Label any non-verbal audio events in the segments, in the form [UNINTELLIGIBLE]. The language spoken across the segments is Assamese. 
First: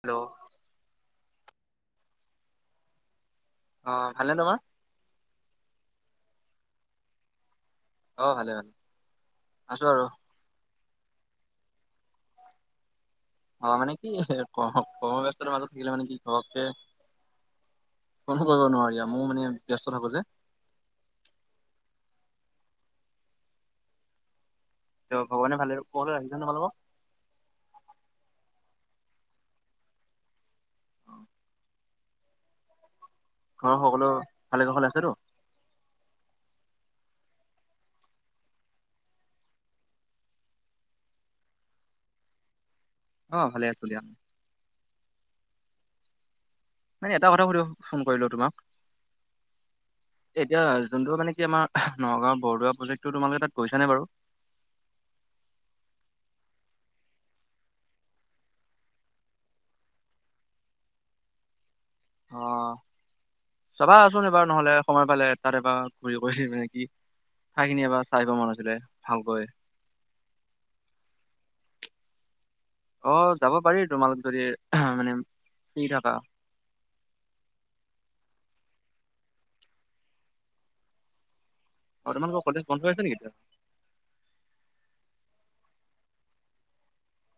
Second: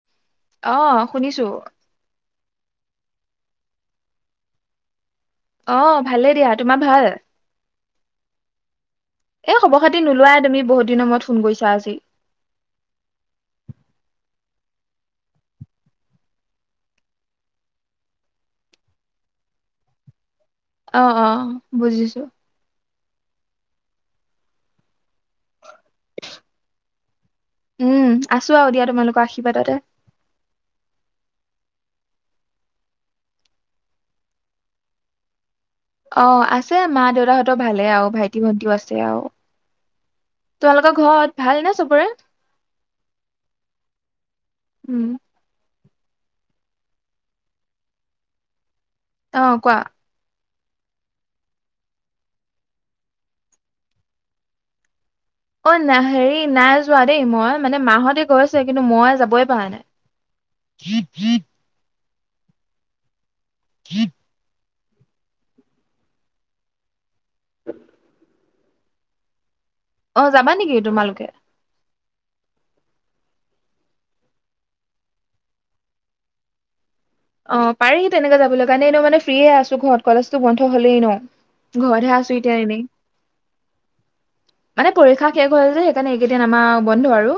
হেল্ল', আহ শুনিছো। অ' ভালে নহয়? অ' ভালে দিয়া, তোমাৰ ভাল? অ ভালে ভালে এ আছো খবৰ আৰু খাতি নোলোৱাই তুমি বহুত দিনৰ মূৰত ফোন কৰিছা আজি। অ' মানে কি ক কৰ্মব্যস্ততাৰ মাজত থাকিলে মানে কি ধৰক যে কোনটো কৰিব নোৱাৰি আৰু মায়ো মানে ব্যস্ত থাকো যে। অ-অ বুজিছো, ত ভগৱানে ভালেৰো ক ৰাখিছেনে তোমালোকক? উম আছো আৰু দিয়া তোমালোকৰ আশীৰ্বাদতে। ঘৰৰ সকলো ভালে কৌশলে আছেটো? অ' আছে মা দেউতাহঁতৰ ভালেই আৰু ভাইটি-ভন্টিও আছে আৰু তোমালোকৰ ঘৰত ভালনে চবৰে? অ' ভালে আছো দিয়া। উম, মানে এটা কথা সুধো ফোন কৰিলো তোমাক? অ' কোৱা? এতিয়া যোনটো মানে কি আমাৰ নগাঁওৰ বৰদোৱা প্ৰজেক্টটো তোমালোকে তাত গৈছ নে বাৰু? অ' না হেৰি নাই যোৱা দেই মই মানে মাহতে গৈছে কিন্তু মই যাবই পৰাই নাই। আহ, চাবাছোঁন এবাৰ নহ'লে। সময় পালে তাত এ পৰা ঘূৰি কৰি মানে কি, খাইখিনি এবাৰ চাইআহিব মন আছে। ভালকৈ? অ' যাবা নেকি তোমালোকে? অ' যাব পাৰি তোমালোক যদি মানে ফ্ৰী থাকা। অ পাৰিহি তেনেকে যাবলৈ কাৰণে ন মানে ফ্ৰি আছো ঘৰত কলেজটো বন্ধ হলেই ন। অ ঘৰতহে আছো তোমালোকৰ এতিয়া কলেজ বন্ধ এনেই হৈ আছে নেকি এতিয়া মানে পৰীক্ষা শেষ। হ'ল যে সেইকাৰণে এইকেইদিন আমাৰ বন্ধ আৰু।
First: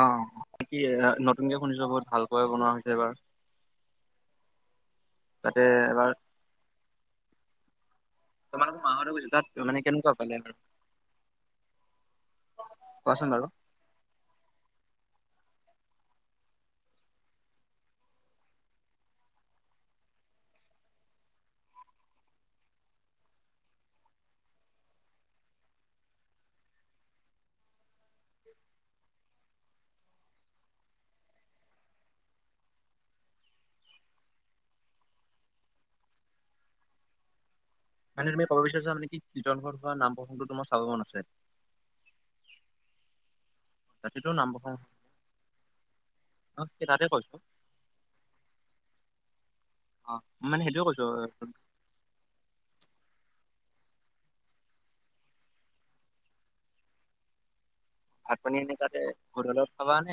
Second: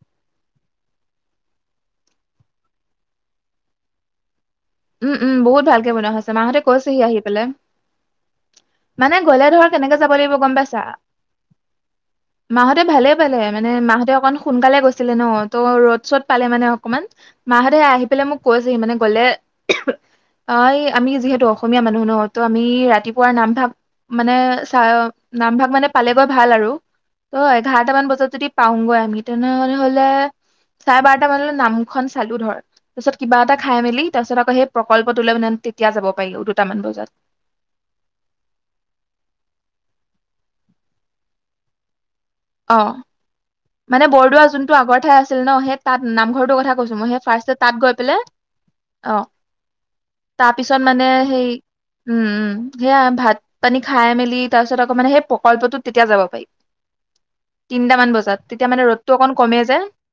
অ' কি-কি নতুনকে শুনিছো বহুত ভালক বনোৱা হৈছে এবাৰ। উম-উম, তাতে বহুত ভালকে বনোৱা এবাৰ হৈছে মাহঁতে কৈছেহি আহি পেলাই। তোমালোকৰ মাহঁতে মানে গৈছিল তাত গলে ধৰ মানে কেনেকে কেনেকুৱা যাব লাগিব পালে বাৰু গম পাইছা মাহঁতে ভালেই কোৱাচোন পালে বাৰু মানে মাহঁতে অকন সোনকালে গৈছিলে ন। ত ৰ'দ-চ'দ পালে মানে অকনমান মাহঁতে আহি পেলাই মোক কৈছেহি মানে গলে অ এই আমি যিহেতু অসমীয়া মানুহ নহ ত আমি ৰাতিপুৱা নামভাগ মানে চ নামভাগ মানে পালেগৈ ভাল আৰু ত এঘাৰটা মান বজাত যদি পাওঁগৈ আমি তেনেহলে চাৰে বাৰটা মানলৈ নামখন চালো ধৰ তাৰপিছত কিবা এটা খাই মেলি তাৰপিছত সেই প্ৰকল্পটো লৈ মানে তেতিয়া যাব পাৰিব দুটামান বজাত। মানে তুমি ক'ব বিচাৰছা নে কি কীৰ্তন ঘৰত হোৱা নাম প্ৰসংগটো তোমাৰ চাব মন আছে? অ', মানে তাতেতো বৰদোৱা নাম যোনটো প্ৰসংগ আগৰ ঠাই আছিল ন সেই তাত নামঘৰটোৰ কথা কৈছো। মই সেই ফাৰ্ষ্ট তাত গৈ পেলাই অ'। অ' তাৰপিছত সেইটোয়ে কৈছো মানে সেই উম উম সেয়া ভাত। পানী খাই মেলি তাৰ পিছত আকৌ মানে সেই প্ৰকল্পটো তেতিয়া যাব পাৰি। তিনটামান ভাত বজাত পানী তেতিয়া আনে মানে তাতে ৰ'দটো অকণ কমে হোটেলত যে খাবানে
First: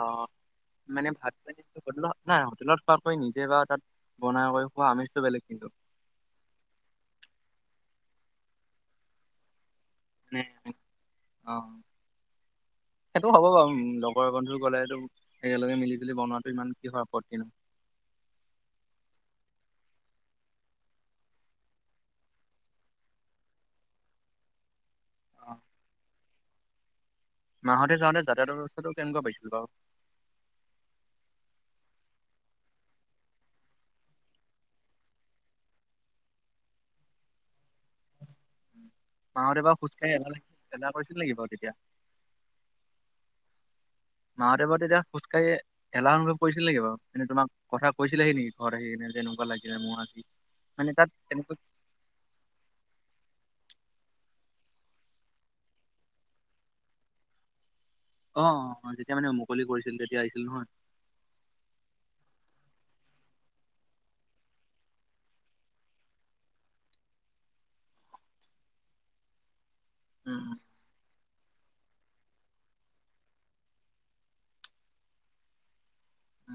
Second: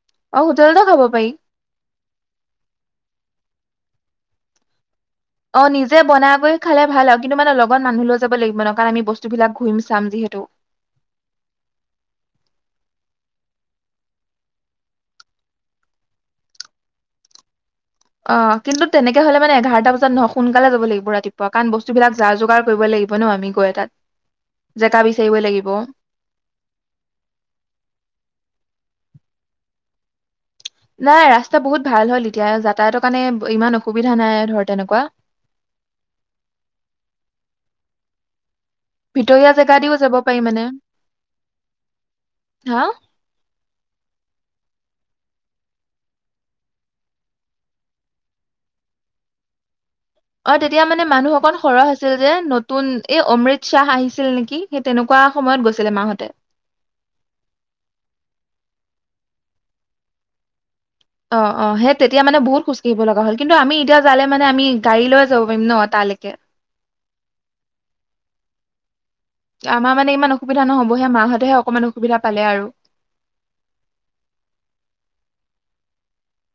আহ অ হোটেলতো খাব মানে পাৰি ভাত পানী হোটেলত নাই হোটেলত খোৱাকৈ নিজে বা তাত। বনাই কৰি খোৱা আমি অ' নিজে বনাই কৈ খালে ভাল আৰু কিন্তু মানে লগত মানুহ ল যাব লাগিব ন কাৰণ আমি বস্তুবিলাক ঘম অ সেইটো হ'ব বাৰু। উ লগৰ বন্ধু গ'লেতটো একেলগে মিলি জুলি বনোৱাটো ইমান কিহৰ আপত্তি নহয়। অ কিন্তু তেনেকে হলে মানে এঘাৰটা বজাত নহয় সোনকালে যাব লাগিব ৰাতিপুৱা কাৰণ বস্তুবিলাক যাৰ যোগাৰ কৰিব লাগিব ন আমি গৈ এ তাত। জেকা বিচাৰিবই অ' লাগিব। মাহঁতে যাওঁতে যাতায়াত ব্যৱস্থাটো কেনেকুৱা পাইছিল বাৰু? নাই ৰাস্তা বহুত ভাল হল এতিয়া যাতায়তৰ কাৰণে ইমান অসুবিধা নাই ধৰ তেনেকুৱা। ভিতৰীয়া জেগা মহাদেৱক দিও খোজ যাব কঢ়িলা পাৰি লিছিল মানে হেলা কৰিছিল নেকি বাৰু তেতিয়া হা মাহাদেৱৰ তেতিয়া খোজকাঢ়ি এলা অনুভব কৰিছিল নেকি বাৰু এনে তুমাক কথা কৈছিলেহি নেকি ঘৰত আহি কিনে যেনেকুৱা লাগিলে মোৰত অ' তেতিয়া মানে মানুহ অকন সৰহ আছিল যে নতুন এই অমৃত শাহ আহিছিল। ছিল নেকি সেই তেনেকুৱা সময়ত গৈছিলে মাহতে। অ' অ' যেতিয়া মানে মুকলি কৰিছিল তেতিয়া আহিছিল নহয়। অ' অ' সেই তেতিয়া মানে বহুত খোজকাঢ়িব লগা হ'ল কিন্তু আমি এতিয়া যালে মানে আমি গাড়ী লৈ যাব পাৰিম ন তালৈকে। আমাৰ মানে ইমান উম, উম, অসুবিধা নহবহে মাহঁতে হক অকমান অসুবিধা পালে আৰু উ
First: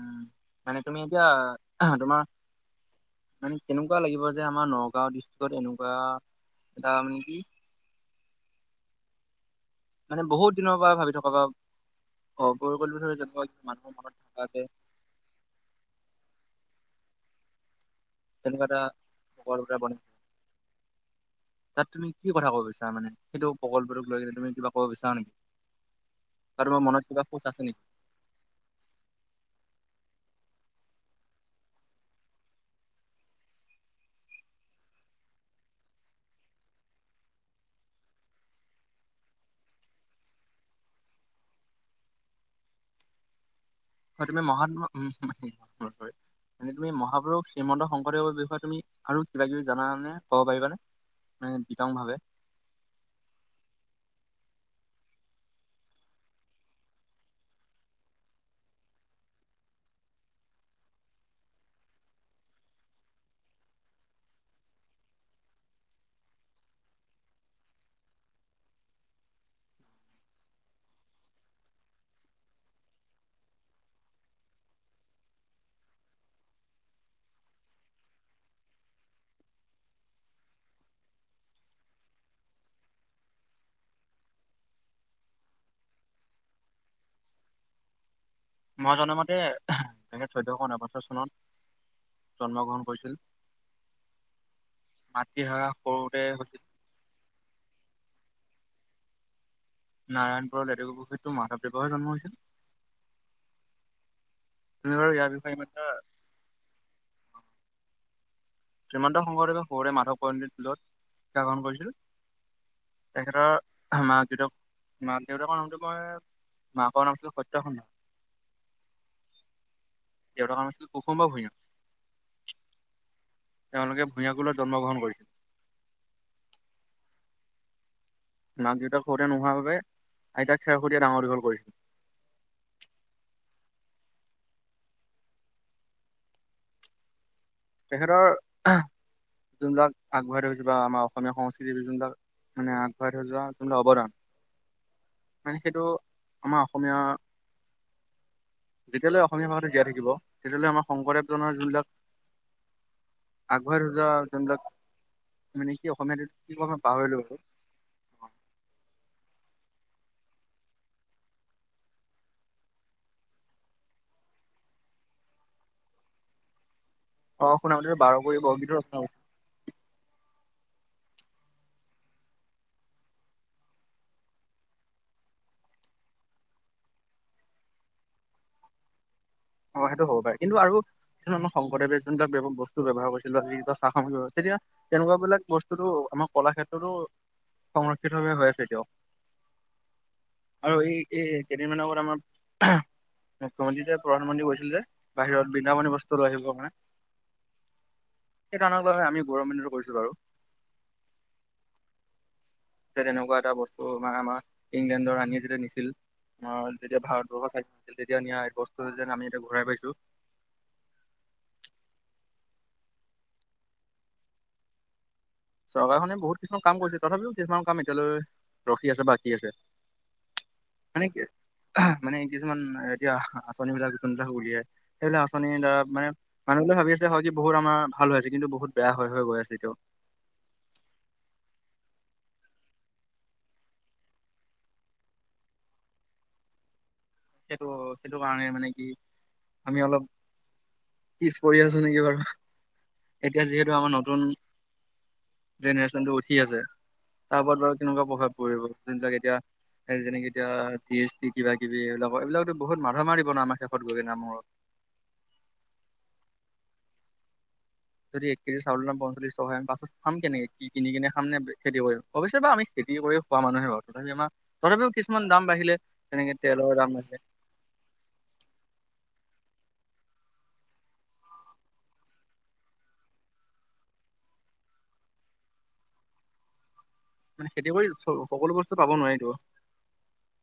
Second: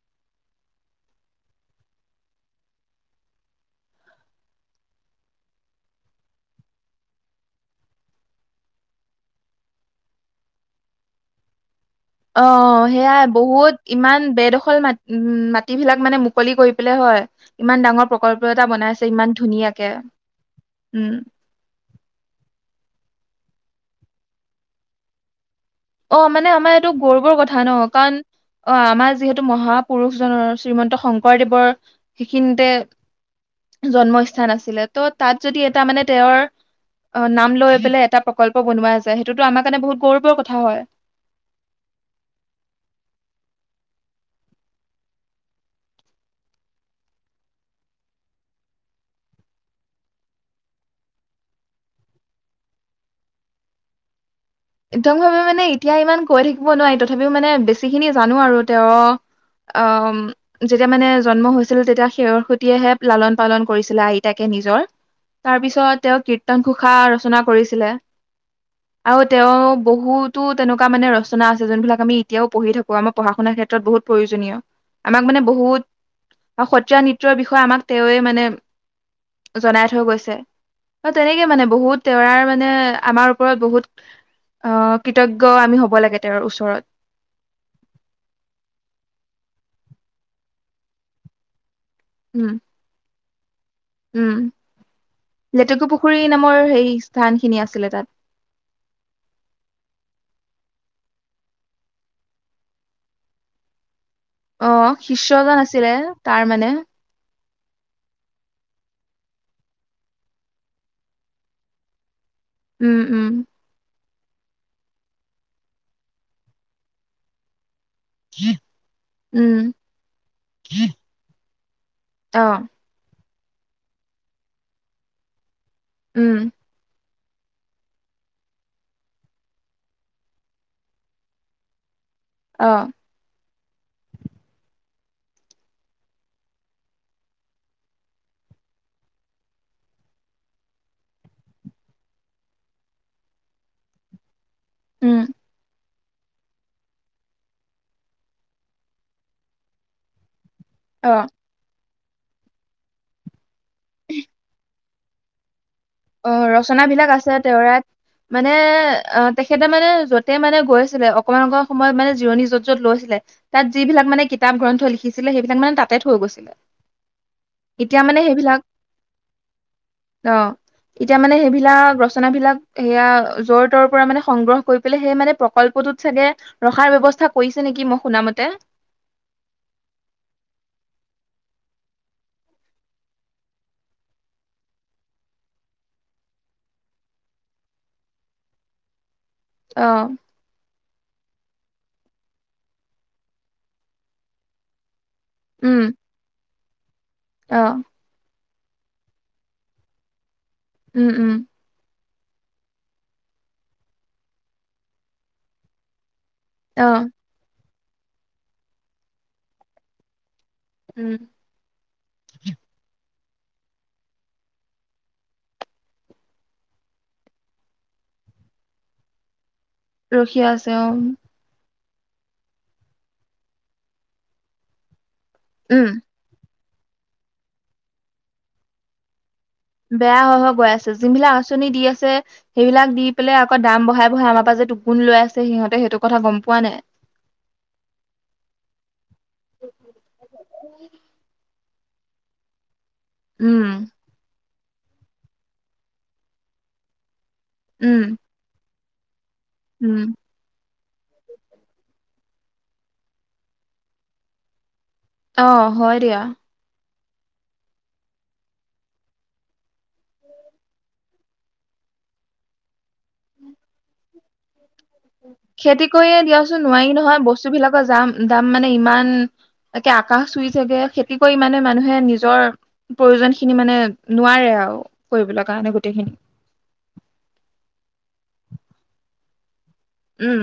মানে তুমি এতিয়া তোমাৰ মানে কেনেকুৱা লাগিব যে আমাৰ নগাঁও ডিষ্ট্ৰিক্ট এনেকুৱা এটা মানে কি মানে বহুত দিনৰ পৰা ভালকে থকা বা অ' পৰিকল্পিত সেয়াই যেনেকুৱা বহুত মানুহৰ মনত ইমান থকা যে বেডখল ম উ মাটি বিলাক মানে মুকলি কৰি হয় ইমান ডাঙৰ প্ৰকল্প এটা তেনেকুৱা বনাইছে ইমান এটা ধুনীয়াকে বনাইছে উম তাত তুমি কি কথা কব বিছাৰা মানে। সেইটো প্ৰকল্পটোক লৈ কিনে তুমি কিবা ক'ব বিচাৰা নেকি? অ' মানে বা আমাৰ তোমাৰ এইটো মনত কিবা গৰ্বৰ সোচ কথা আছে ন নেকি কাৰণ অ' আমাৰ যিহেতু মহাপুৰুষ। নৰ শ্ৰীমন্ত শংকৰদেৱৰ সেইখিনিতে জন্মস্থান আছিলে ত তাত যদি এটা মানে তেওঁৰ নাম লৈ পেলাই এটা প্ৰকল্প বনোৱা যায় সেইটোতো আমাৰ কাৰণে বহুত গৌৰৱৰ কথা। কথা হয়। হয় তুমি মহ উ চ তুমি মহাপুৰুষ শ্ৰীমন্ত শংকৰদেৱৰ বিষয়ে তুমি আৰু কিবা কিবি জানানে ক'ব পাৰিবানে বিতংভাৱে। একদম ভাৱে মানে এতিয়া ইমান কৈ থাকিব নোৱাৰি তথাপিও মানে বেছি খিনি জানো আৰু তেওঁৰ আহ যেতিয়া মানে জন্ম হৈছিল তেতিয়া সেৰ সৈতেহে লালন পালন কৰিছিলে আইতাকে নিজৰ তাৰ পিছত তেওঁ কীৰ্তন ঘোষা ৰচনা কৰিছিলে আৰু তেওঁ বহুতো তেনেকুৱা মানে ৰচনা আছে। যোনবিলাক আমি এতিয়াও পঢ়ি থাকোঁ‌। আমাৰ পঢ়া শুনাৰ ক্ষেত্ৰত বহুত প্ৰয়োজনীয় আমাক মানে বহুত সত্ৰীয়া নৃত্যৰ বিষয়ে আমাক তেৱে মানে জনাই থৈ গৈছে। তেনেকে মানে বহুত তেৰাৰ মানে আমাৰ ওপৰত বহুত। আহ কৃতজ্ঞ। আমি হ'ব লাগে তেওঁৰ ওচৰত। মই জনামতে তেখেত চৈধ্যশ নবছৰ চনত। উম জন্ম গ্ৰহণ কৰিছিল। উম মাতৃহাৰা লেটেকু সৰুতে পুখুৰী নামৰ হৈছিল সেই স্থান খিনি আছিলে তাত। নাৰায়ণপুৰৰ লেতেকু পুখুৰী তটো মাধৱদেৱহে জন্ম হৈছিল অ তুমি বাৰু ইয়াৰ বিষয়ে শিষ্যজন ইমান এটা আছিলে তাৰ মানে। শ্ৰীমন্ত শংকৰদেৱে সৰুতে মাধৱ কন্দলীৰ স্কুলত শিক্ষা গ্ৰহণ কৰিছিল। উম উম তেখেতৰ মাক দেউতাক মাকৰ দেউতাকৰ নামটো মই মাকৰ নামটো সত্যসধ্যা উম দেউতাৰ নাম আছিল কুসুম্বা ভূঞা। অহ তেওঁলোকে ভূঞাকুলত জন্মগ্ৰহণ কৰিছিল। উম মাক দেউতাক সৰুতে নোহোৱাৰ বাবে আইতাক খেৰসূতিয়ে ডাঙৰ দীঘল কৰিছিল। অহ তেখেতৰ যোনবিলাক আগবঢ়াই থৈছে বা আমাৰ অসমীয়া সংস্কৃতিৰ যোনবিলাক মানে আগবঢ়াই থৈ যোৱা যোনবিলাক অৱদান। উম মানে সেইটো আমাৰ অসমীয়া। যেতিয়ালৈ অসমীয়া ভাষাটো জীয়াই থাকিব। তেতিয়ালে আমাৰ অ শংদেৱজনৰ যোন বিলাক। আগঢ়াই থৈ যোৱা যোনবিলাক মানে, কি অসমীয়াত অ কি কয় মই ৰচনা বিলাক পাহৰিলো বাৰু। আছে তেওঁৰে মানে এ তেখেতে তেখেতে মানে য'তে মানে গৈছিলে, অকণমান অকণমান সময়ত মানে জিৰণি য'ত য'ত লৈছিলে, তাত যিবিলাক মানে কিতাপ গ্ৰন্থ লিখিছিলে সেইবিলাক মানে তাতে থৈ গৈছিলে। অ শুনামতে এতিয়া বাৰ মানে কুৰি সেইবিলাক বৰগীটৰ ৰচনা কৰিছিল। অ এতিয়া মানে সেইবিলাক ৰচনাবিলাক সেয়া যৰ তৰ পৰা মানে সংগ্ৰহ কৰি পেলাই সেই মানে প্ৰকল্পটোত চাগে, ৰখাৰ ব্যৱস্থা কৰিছে নেকি মই শুনা মতে। অ সেইটো হ'ব পাৰে কিন্তু আৰু কিছুমান আমাৰ শংকৰদেৱে যোনবিলাক বস্তু ব্যৱহাৰ কৰিছিল বা যি সা সামগ্ৰী ব্যৱহাৰ, তেতিয়া তেনেকুৱা বিলাক বস্তুোটো আমাৰ কলা ক্ষেত্ৰতো সংৰক্ষিতভাৱে হৈ আছে এতিয়াও। অহ ত এই কেইদিনমান আগত আমাৰ মুখ্যমন্ত্ৰী যে প্ৰধানমন্ত্ৰী কৈছিল যে বাহিৰত বৃন্দাৱনী বস্ত্ৰলৈ আহিবৰ কাৰণে। অহ সেইকাৰণ হৈ আমি গৌৰৱান্বিত অনুভৱ কৰিছো বাৰু উম উম যে তেনেকুৱা এটা বস্তু মানে আমাৰ ইংলেণ্ডৰ ৰানীয়ে যেতিয়া নিছিল অ তেতিয়া ভাৰতবৰ্ষ চাগে তেতিয়া নিয়া বস্তু এই যেন আমি এতিয়া ঘূৰাই পাইছোঁ। উম চৰকাৰখনে বহুত কিছুমান কাম কৰিছে তথাপিও কিছুমান কাম এতিয়ালৈ ৰখি আছে বা বাকী আছে। ৰখি আছে অ মানে কি মানে কিছুমান এতিয়া আচনি বিলাক যিমান বিলাক উলিয়াই আছে। সেইবিলাক আঁচনিৰ দ্বাৰা উম, মানে মানুহ বিলাকে ভাবি আছে হয় কি বহুত আমাৰ ভাল আ হৈছে কিন্তু বহুত, আমাৰ বেয়া হৈ হৈ গৈ আছে এতিয়াও বেয়া অ বাই আছে যি বিলাক আঁচনি দি আছে সেইবিলাক দি পেলাই আকৌ দাম বঢ়াই বঢ়াই আমাৰ পৰা যে দুগুন লৈ আছে সিহঁতে সেইটো কথা গম পোৱা নাই সেইটো সেইটো কাৰণে মানে কি আমি অলপ পিছ পৰি আছো নেকি বাৰ এতিয়া যিহেতু উম, আমাৰ নতুন জেনেৰেশ্যনটো উঠি আছে তাৰ ওপৰত বাৰ উম, কেনেকুৱা প্ৰভাৱ পৰিব তেুৱ কেতিয়া উম, স যেনেকি এতিয়া চি এছ টি কিবা কিবি এইাক অ এইবিলাকতো বহুত মাথা মাৰিব ন আমাৰ শেষত গৈগে ন মূৰত অ হয় দিয়া যদি এক কেজি চাউল পঞ্চল্লিছ টকাম পাছত খাম কেনেকে কি কিনিনে খাম নে খেতি কৰিম অৱশ্যে বা আমি খেতি কৰি খোৱা মানুহে বাৰু তথাপি আমাৰ তথাপিও কিছুমান দাম বাঢ়িলে খেতি কৰিয়ে যেনেকে দিয়াচোন তেলৰ দাম নোৱাৰি বাঢ়িলে নহয় বস্তু বিলাকৰ যাম দাম মানে ইমান একে আকাশ চুই থাকে খেতি কৰি ইমানে মানুহে নিজৰ প্ৰয়োজন খিনি মানে নোৱাৰে আৰু কৰিবলৈ কাৰণে গোটেইখিনি মান খেতি কৰি সকলো বস্তু পাব নোৱাৰিতো উম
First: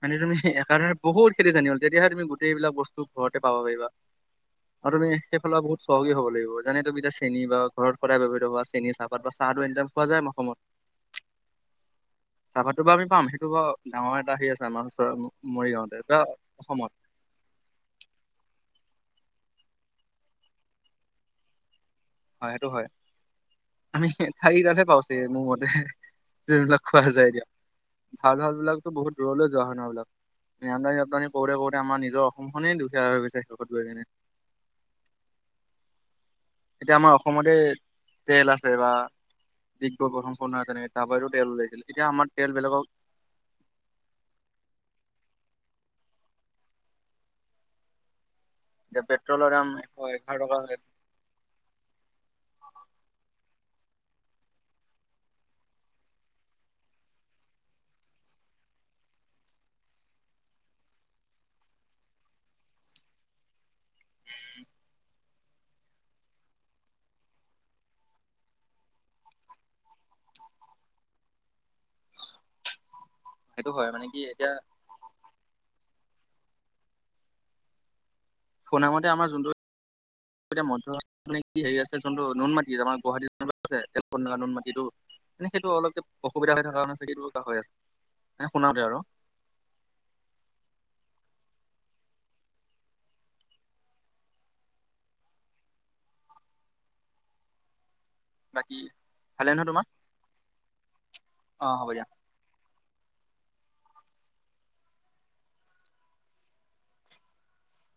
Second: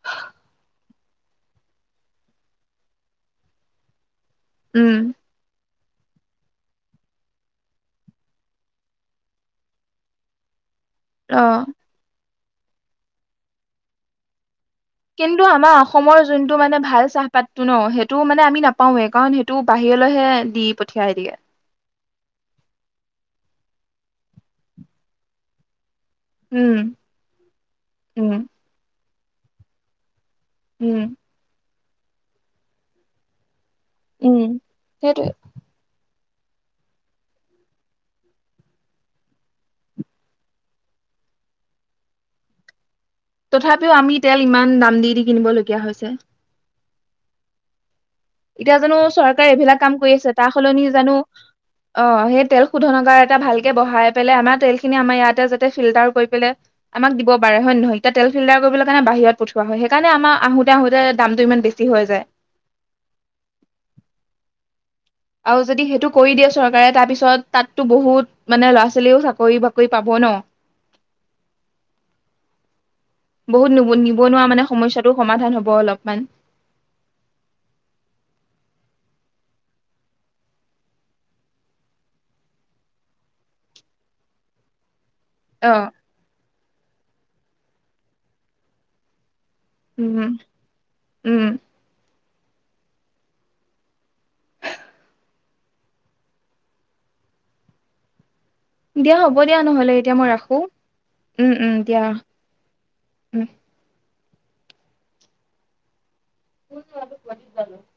মানে তুমি এে বহুত খেতি জানি হ'ল তেতিয়াহে তুমি গোটেইবিলাক বস্তু ঘৰতে পাব পাৰিবা উম, আৰু আমি সেইফালৰ বহুত চহকী হ'ব লাগিব যেনে তুমি এতিয়া চেনী বা ঘৰত সদায় ব্যৱহাৰ থোৱা চেনী চাহপাত বা চাহটো এনে খোৱা যায় অসমত আহ চাহপাতটো বা আমি পাম সেইটো বাৰ ডাঙৰ এটা হেৰি আছে আমাৰ ওচৰ কিন্তু আমাৰ মৰিগাঁওতে বা অসমৰ যোনটো মানে অসমত ভাল চাহপাতটো ন সেইটো মানে আমি নাপাও এ কাৰণ সেইটো বাহিৰলৈহে দি পঠিয়াই দিয়ে হয় সেইটো হয় আমি খঠাৰি তাতহে পাওছ মোৰ মতে যোনবিলাক উম খোৱা যায় দিয়ক ভাল উম ভাল বিলাকতো বহুত দূৰলে যোৱা হোৱা নাই আমদানি উম ৰপ্তানি কৰোঁতে কৰোঁ আমাৰ নিজৰ অসম খনেই দুখীয়া হৈ গৈছে স উম সেইটোৱে এতিয়া আমাৰ অসমতে তেল আছে বা ডিগবৈ প্ৰথম খন হয় তেনেকে তাৰপতো তেল ওলাইছিল এতিয়া আমাৰ তেল বেলেগক তথাপিও আমি তেল ইমান দাম দি দি কিনিবলগীয়া হৈছে এতিয়া জানো পেট্ৰলৰ চৰকাৰে দাম এইবিলাক এশ কাম কৰি আছে এঘাৰ তাৰ টকা হৈ আছে সলনি জানো অ সেই তেল শোধনাগাৰ এটা ভাল তে বহাই পেললে আমাৰ তেল খিনি আমাৰ ইয়াতে যাতে ফিল্টাৰ কৰি পেলাই আমাক দিব পাৰে হয় নে নহয় এতিয়া তেল ফিল্টাৰ কৰিবলৈ কাৰণে বাহিৰত পঠিওৱা হয় সেইকাৰণে আমাৰ আহোতে আহোতে দামতটো ইমান বেছি হৈ যায় উম আৰু যদি সেইটো কৰি দিয়ে চৰকাৰে তাৰ পিছত তাততো বহুত মানে ল'ৰা ছোৱালীও চাকৰি বাকৰি পাব ন সেইটো বহুত হয় নিব মানে কি নিবনুৱা এতিয়া মানে সমস্যাটো সমাধান হ'ব অলপমান শুনামতে আমাৰ যোনটো এ ম মানে কি হে আছে যোনটো নুনমাটি আমাৰ গুৱাহাটীৰ নুন মাটিতটো মানে সেইটো অ অলপকে অসুবিধা হৈ থকা আছে কিন্তু হৈ আছে এ শুনাও দে আৰু উম উম বাকী দিয়া হ'ব ভালে দিয়া নহয় তোমাৰ? নহলে এতিয়া মই ৰাখো উম অ উম হ'ব দিয়া উম উ আৰু প়ি যালো [UNINTELLIGIBLE]